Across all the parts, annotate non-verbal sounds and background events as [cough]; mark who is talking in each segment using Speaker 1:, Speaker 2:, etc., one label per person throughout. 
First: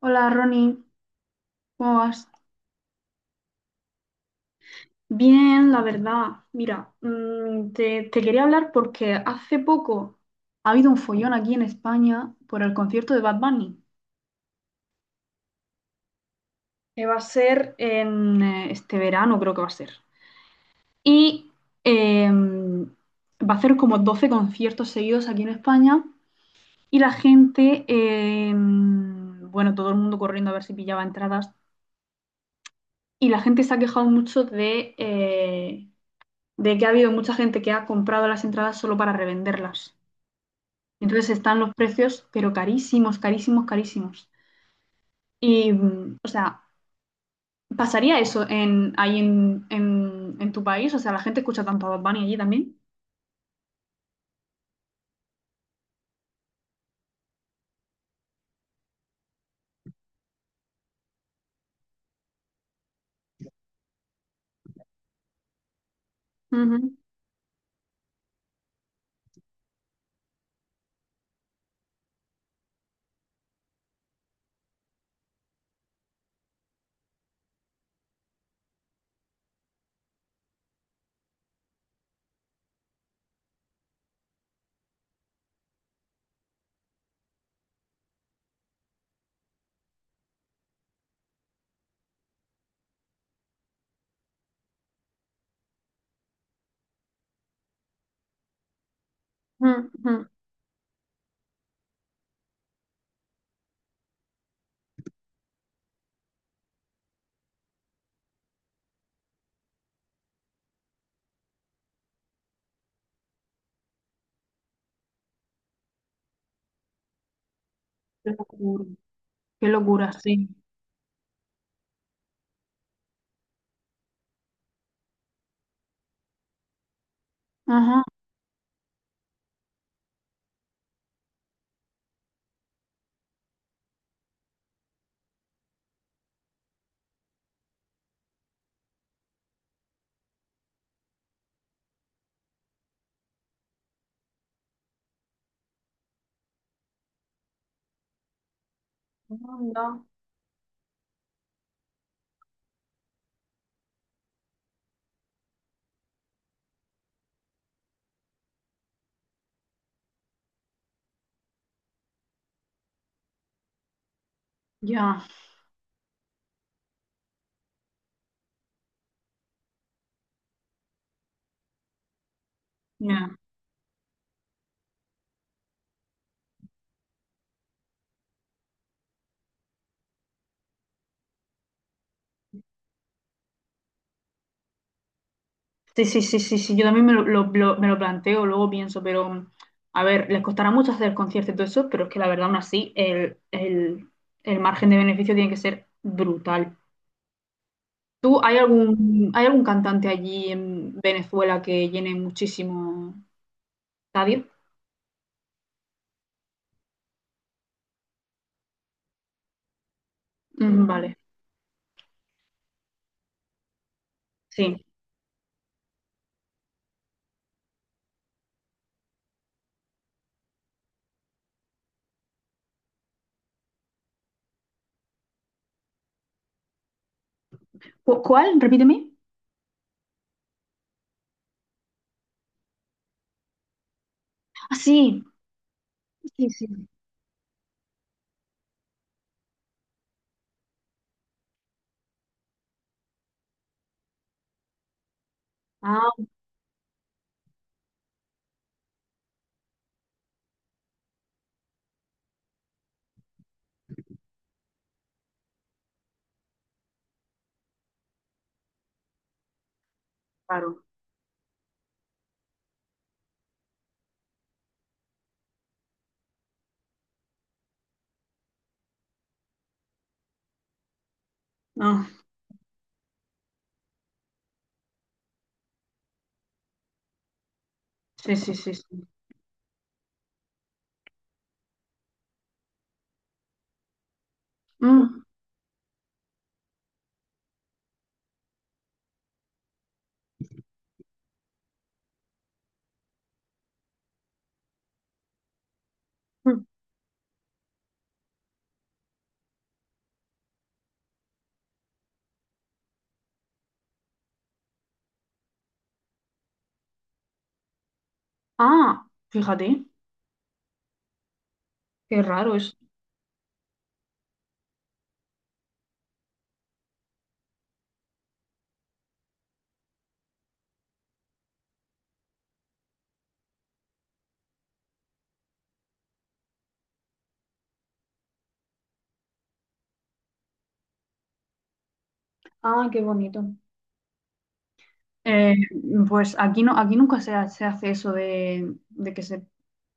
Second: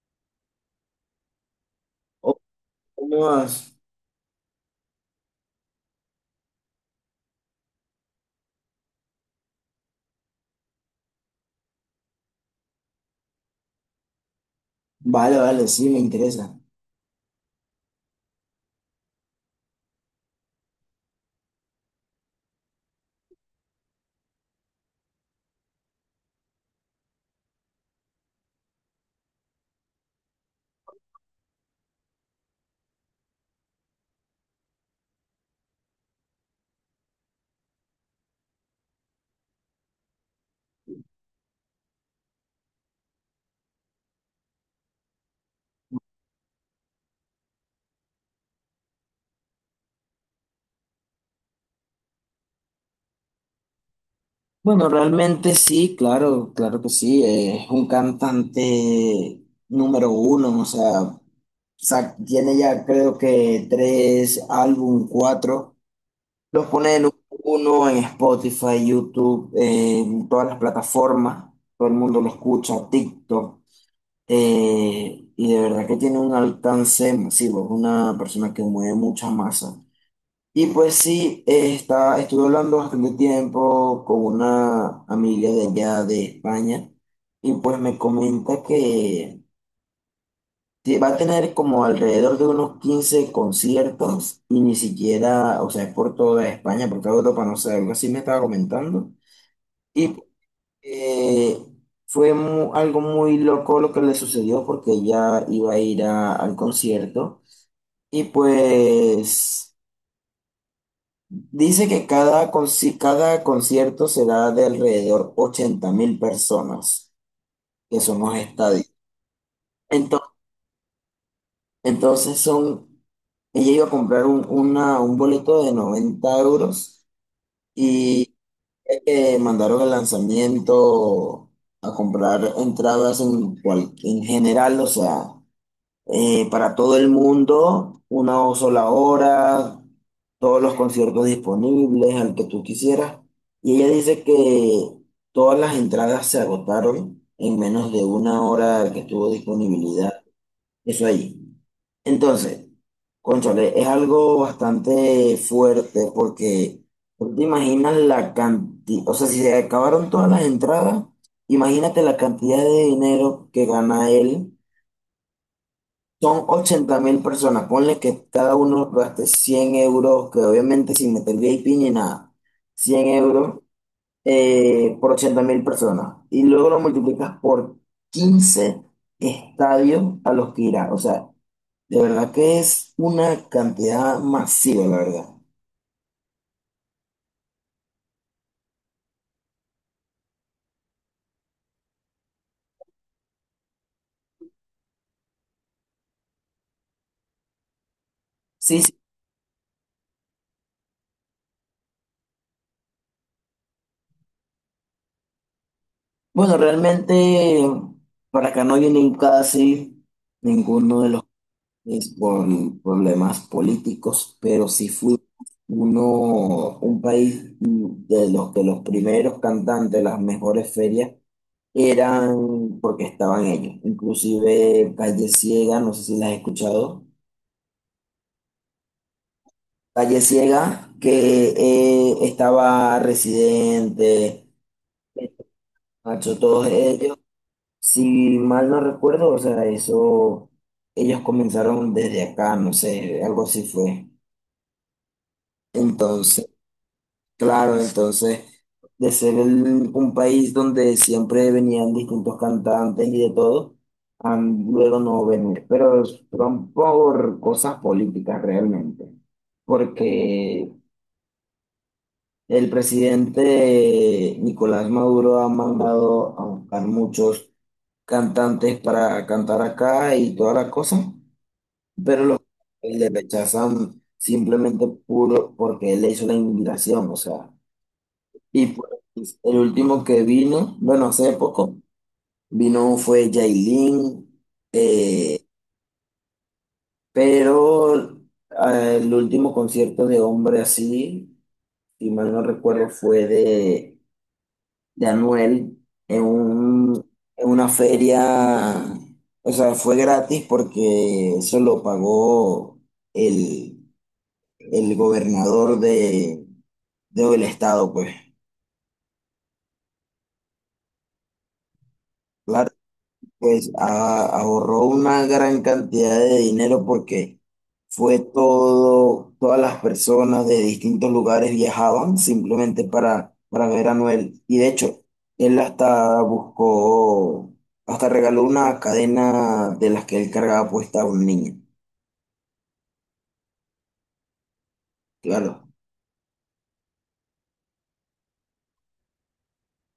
Speaker 1: Hola Ronnie, ¿cómo vas?
Speaker 2: Oh, unos-
Speaker 1: Bien, la verdad. Mira, te quería hablar porque hace poco ha habido un follón aquí en España por el concierto de Bad Bunny,
Speaker 2: vale, vale, sí, me interesa.
Speaker 1: que va a ser en este verano, creo que va a ser. Y em, va a hacer como 12 conciertos seguidos aquí en España y la gente, bueno, todo el mundo corriendo a ver si pillaba entradas, y la gente se ha quejado mucho de que ha habido mucha gente que ha comprado las entradas solo para revenderlas. Entonces están los precios, pero carísimos, carísimos, carísimos. Y, o sea, ¿pasaría eso ahí en tu país? O sea, ¿la gente escucha tanto a Bad Bunny allí también?
Speaker 2: Bueno, realmente sí, claro, claro que sí. Es un cantante número uno. O sea, tiene ya creo que tres álbum, cuatro. Los
Speaker 1: Ujú,
Speaker 2: pone en uno en Spotify, YouTube, en todas las plataformas. Todo el mundo lo escucha, TikTok. Y de verdad que tiene un alcance masivo. Es una persona que mueve mucha masa. Y pues sí, estuve hablando bastante tiempo con una amiga de allá de España, y pues me comenta que va a tener como alrededor de unos 15 conciertos y ni siquiera. O sea, es por toda España, por toda Europa, no sé, algo así me estaba comentando.
Speaker 1: ujú,
Speaker 2: Y
Speaker 1: ujú.
Speaker 2: eh, fue algo muy loco lo que le sucedió, porque ella iba a ir al concierto y pues... Dice que cada concierto será de alrededor 80.000 personas, que son
Speaker 1: Qué
Speaker 2: los
Speaker 1: locura,
Speaker 2: estadios.
Speaker 1: qué locura,
Speaker 2: entonces
Speaker 1: sí.
Speaker 2: Entonces, son, Ella iba a comprar un boleto de 90 euros,
Speaker 1: Ajá.
Speaker 2: y mandaron el lanzamiento a comprar entradas en, en general. O sea, para todo el mundo, una o sola hora, todos los conciertos disponibles, al que tú quisieras. Y ella dice que todas las entradas se agotaron en menos de una hora que estuvo
Speaker 1: No, no.
Speaker 2: disponibilidad. Eso ahí. Entonces, cónchale, es algo bastante fuerte, porque tú te imaginas la cantidad. O sea, si se acabaron todas las entradas, imagínate la cantidad de dinero que gana él.
Speaker 1: Ya,
Speaker 2: Son 80.000 personas, ponle que cada uno gaste 100 euros, que obviamente sin meter VIP ni nada, cien
Speaker 1: ya.
Speaker 2: euros por 80.000 personas. Y luego lo multiplicas por 15 estadios a los que irá. O sea, de verdad que es una cantidad masiva, la verdad.
Speaker 1: Sí, sí, sí, sí, sí, yo también me lo planteo, luego pienso, pero a ver, les costará mucho hacer el concierto y todo eso, pero es que la verdad, aún así, el margen de beneficio tiene que ser brutal. ¿Tú, hay
Speaker 2: Sí, sí.
Speaker 1: algún, hay algún cantante allí en Venezuela que llene muchísimo estadio?
Speaker 2: Bueno, realmente para acá no vienen casi
Speaker 1: Mm,
Speaker 2: ninguno de
Speaker 1: vale,
Speaker 2: los, es por problemas políticos. Pero
Speaker 1: sí.
Speaker 2: sí fui uno, un país de los que los primeros cantantes, las mejores ferias, eran porque estaban ellos. Inclusive Calle Ciega, no sé si la has escuchado.
Speaker 1: ¿Cuál? Repíteme.
Speaker 2: Calle Ciega, que estaba Residente,
Speaker 1: Ah, sí,
Speaker 2: Nacho,
Speaker 1: sí, sí.
Speaker 2: todos ellos. Si mal no recuerdo, o sea, eso, ellos comenzaron desde acá, no sé, algo así fue.
Speaker 1: Ah,
Speaker 2: Entonces, claro, entonces, de ser un país donde siempre venían distintos cantantes y de todo, a luego no venir. Pero son por cosas políticas realmente. Porque
Speaker 1: claro.
Speaker 2: el presidente Nicolás Maduro ha mandado a buscar muchos cantantes para cantar acá y toda la cosa,
Speaker 1: Ah,
Speaker 2: pero los le rechazan simplemente puro porque él le hizo la invitación, o sea.
Speaker 1: sí, sí,
Speaker 2: Y
Speaker 1: sí,
Speaker 2: pues,
Speaker 1: sí.
Speaker 2: pues, el último que vino, bueno, hace poco, vino fue Yailin,
Speaker 1: Mm,
Speaker 2: eh, pero el último concierto de hombre así, si mal no recuerdo, fue de Anuel en
Speaker 1: mm.
Speaker 2: un, en una feria. O sea, fue gratis porque eso lo pagó el, el gobernador de, del estado, pues.
Speaker 1: Ah, fíjate, qué raro es.
Speaker 2: Pues ahorró una gran cantidad de dinero, porque fue todo, todas las personas de distintos lugares viajaban simplemente para ver a Noel. Y de hecho, él hasta buscó, hasta regaló una cadena de las que él cargaba puesta a un niño.
Speaker 1: Ah, qué bonito. Eh,
Speaker 2: Claro.
Speaker 1: pues aquí no, aquí nunca se hace eso de, que se,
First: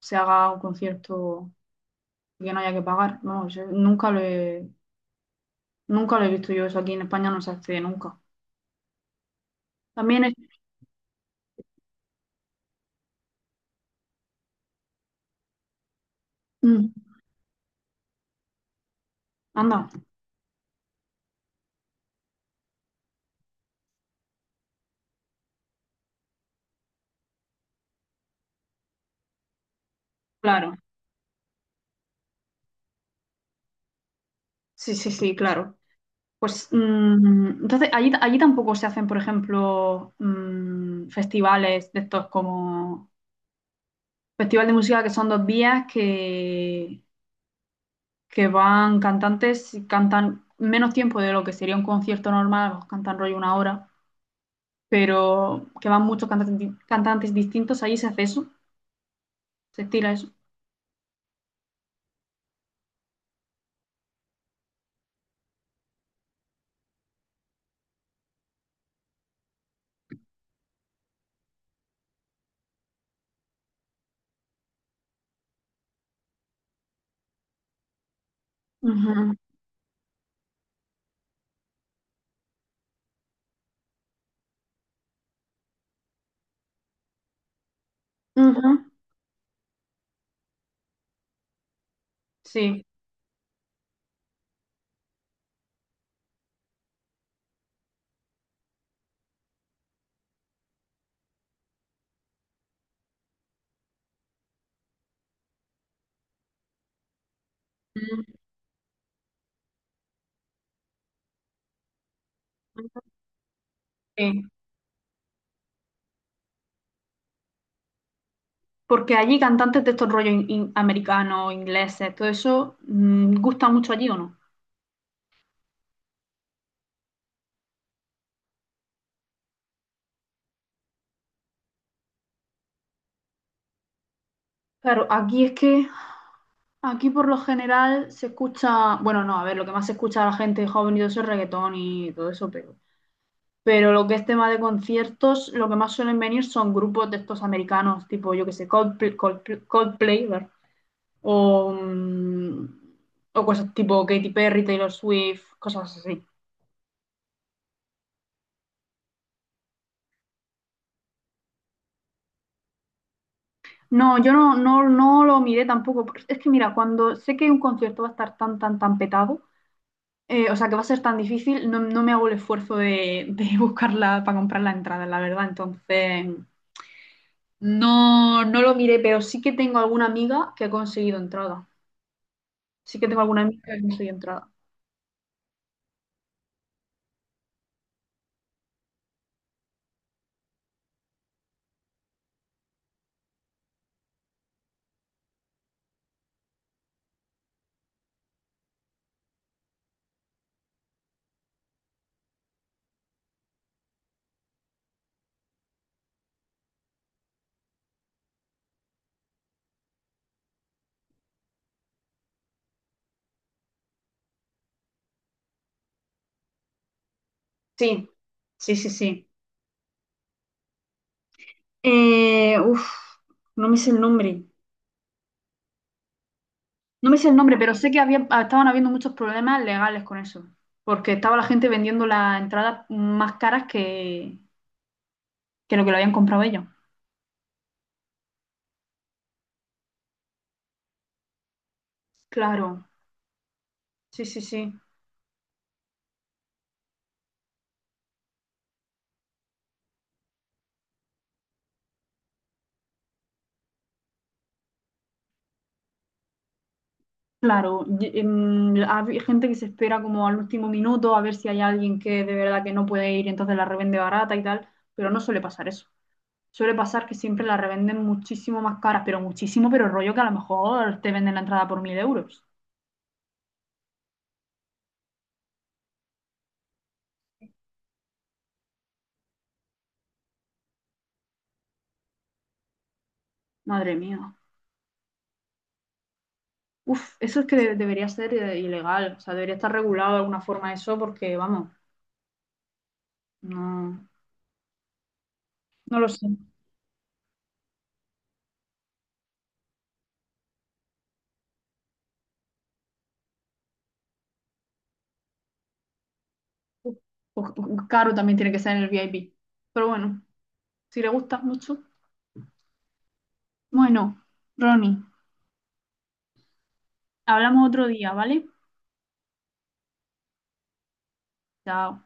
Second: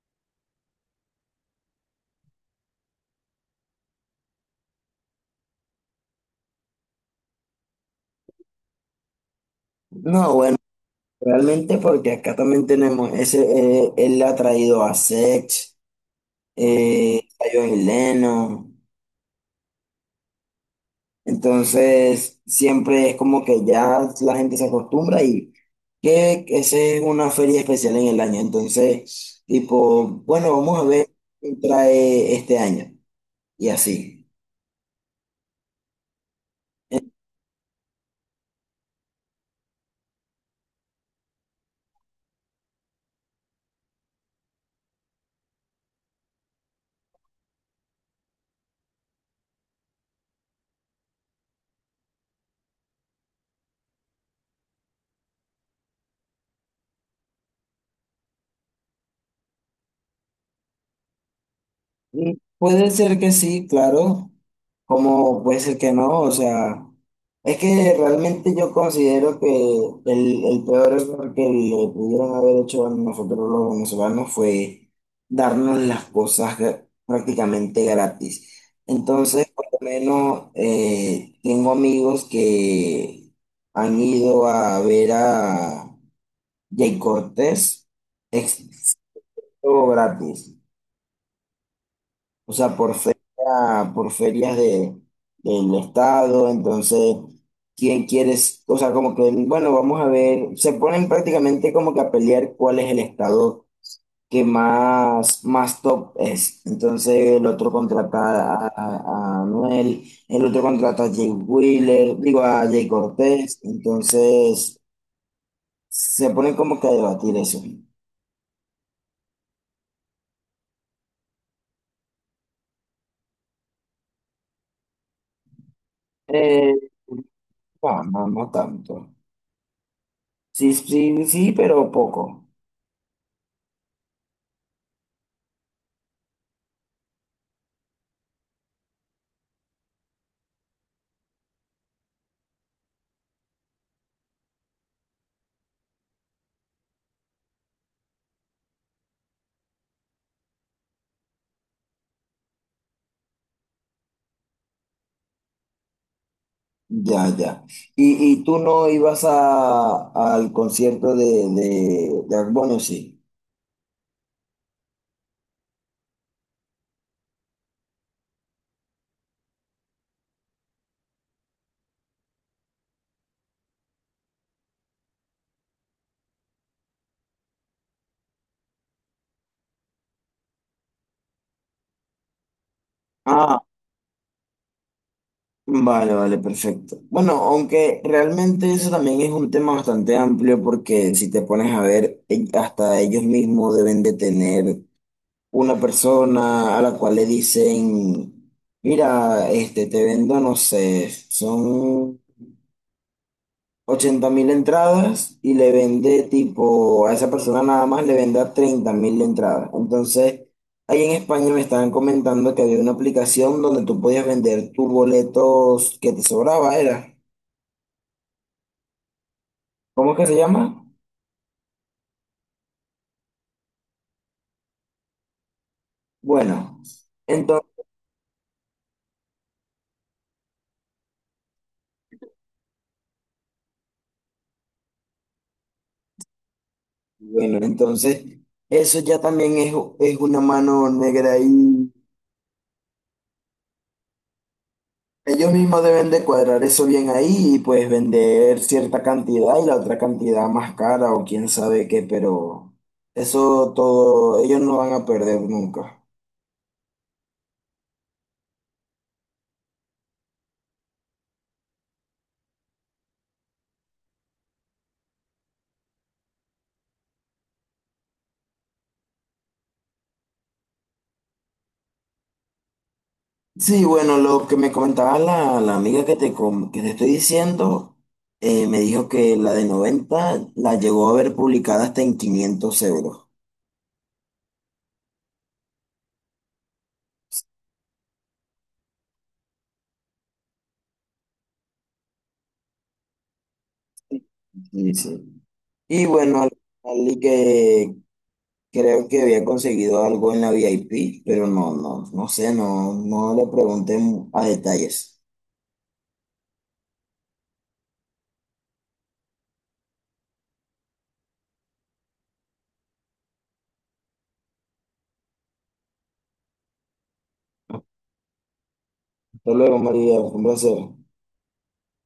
Speaker 1: se haga un concierto y que no haya que pagar. No, yo nunca lo he visto, yo eso aquí en España no se hace nunca. También es,
Speaker 2: No, bueno, realmente porque acá también tenemos ese, él ha traído a Sex,
Speaker 1: mm,
Speaker 2: a John Lennon.
Speaker 1: anda,
Speaker 2: Entonces, siempre es como que ya la gente se acostumbra y que ese es una feria especial en el año. Entonces, tipo, bueno,
Speaker 1: claro,
Speaker 2: vamos a ver qué trae este año. Y así.
Speaker 1: sí, sí, sí, claro. Pues entonces allí tampoco se hacen, por ejemplo, festivales de estos como festival de música que son 2 días, que van cantantes y cantan menos tiempo de lo que sería un concierto normal, los cantan rollo una hora, pero que van muchos cantantes, cantantes distintos. Allí se hace eso, se estila eso.
Speaker 2: Mm, puede ser que sí, claro, como puede ser que no. O sea, es que realmente yo considero que el peor error que le pudieron haber hecho a nosotros los venezolanos fue darnos las cosas prácticamente gratis.
Speaker 1: Ujú,
Speaker 2: Entonces, por lo menos tengo amigos que han ido a ver a Jay Cortés,
Speaker 1: ujú,
Speaker 2: ex, todo gratis. O sea,
Speaker 1: sí.
Speaker 2: por feria, por ferias de, del estado, entonces, ¿quién quieres? O sea, como que, bueno, vamos a ver, se ponen prácticamente como que a pelear cuál es el estado que más, más top es. Entonces, el otro
Speaker 1: Ujú,
Speaker 2: contrata a Anuel, el otro contrata a Jay Wheeler, digo, a Jay Cortés,
Speaker 1: sí.
Speaker 2: entonces, se ponen como que a debatir eso.
Speaker 1: Porque allí cantantes de estos rollos americanos, ingleses, todo eso, ¿gusta mucho allí o no?
Speaker 2: Eh, no, no, no tanto. Sí, sí, sí, pero poco.
Speaker 1: Claro, aquí es que, aquí por lo general se escucha, bueno, no, a ver, lo que más se escucha a la gente joven y todo eso es reggaetón y todo eso, pero lo que es tema de conciertos, lo que más suelen venir son grupos de estos americanos, tipo, yo que sé, Coldplay, Coldplay, Coldplay, ¿verdad? o, mm, o cosas tipo Katy Perry, Taylor Swift, cosas así.
Speaker 2: Ya, ya. Y tú no ibas a, al concierto de Bad, sí?
Speaker 1: No, yo no, no, no lo miré tampoco. Porque es que mira, cuando sé que un concierto va a estar tan, tan, tan petado, o sea, que va a ser tan difícil, no me hago el esfuerzo de, [laughs] buscarla para comprar la entrada, la verdad. Entonces, no, no lo miré, pero sí que tengo alguna amiga que ha conseguido entrada. Sí que tengo alguna
Speaker 2: Ah,
Speaker 1: amiga que no estoy entrada.
Speaker 2: vale, vale, perfecto. Bueno, aunque realmente eso también es un tema bastante amplio, porque si te pones a ver, hasta ellos mismos deben de tener una persona a la cual le dicen, mira, este, te vendo, no sé, son... 80.000 entradas, y le vende tipo a esa persona, nada más le vende a 30 mil entradas. Entonces, ahí en España me estaban comentando que había una aplicación donde tú podías vender tus boletos que te sobraba, era.
Speaker 1: Sí, sí, sí, sí.
Speaker 2: ¿Cómo es que se llama?
Speaker 1: Uf, no me sé el nombre.
Speaker 2: Bueno,
Speaker 1: No me sé el nombre, pero
Speaker 2: entonces,
Speaker 1: sé que estaban habiendo muchos problemas legales con eso. Porque estaba la gente vendiendo las entradas más caras que lo que lo habían comprado ellos.
Speaker 2: bueno, entonces eso ya también es una mano negra ahí.
Speaker 1: Claro, sí, sí, sí.
Speaker 2: Ellos mismos deben de cuadrar eso bien ahí, y pues vender cierta cantidad y la otra cantidad más cara o quién sabe qué, pero eso todo, ellos no van a perder nunca.
Speaker 1: Claro, hay gente que se espera como al último minuto a ver si hay alguien que de verdad que no puede ir, entonces la revende barata y tal, pero no suele pasar eso. Suele pasar que siempre la revenden muchísimo más caras, pero muchísimo, pero rollo que a lo mejor te venden la entrada por 1000 euros.
Speaker 2: Sí, bueno, lo que me comentaba la, la amiga que que te estoy diciendo, me dijo que la de 90 la llegó a ver publicada hasta en 500 euros.
Speaker 1: Madre mía. Uf, eso es que debería ser ilegal. O sea, debería estar regulado de alguna forma eso porque, vamos, no,
Speaker 2: Sí, sí.
Speaker 1: no
Speaker 2: Y
Speaker 1: lo sé.
Speaker 2: bueno, y que, creo que había conseguido algo en la VIP, pero no, no, no sé, no, no le pregunté a detalles.
Speaker 1: Uf, caro también tiene que ser en el VIP. Pero bueno, si le gusta mucho. Bueno, Ronnie, hablamos otro día, ¿vale?
Speaker 2: Hasta luego, María, fue un placer.
Speaker 1: Chao.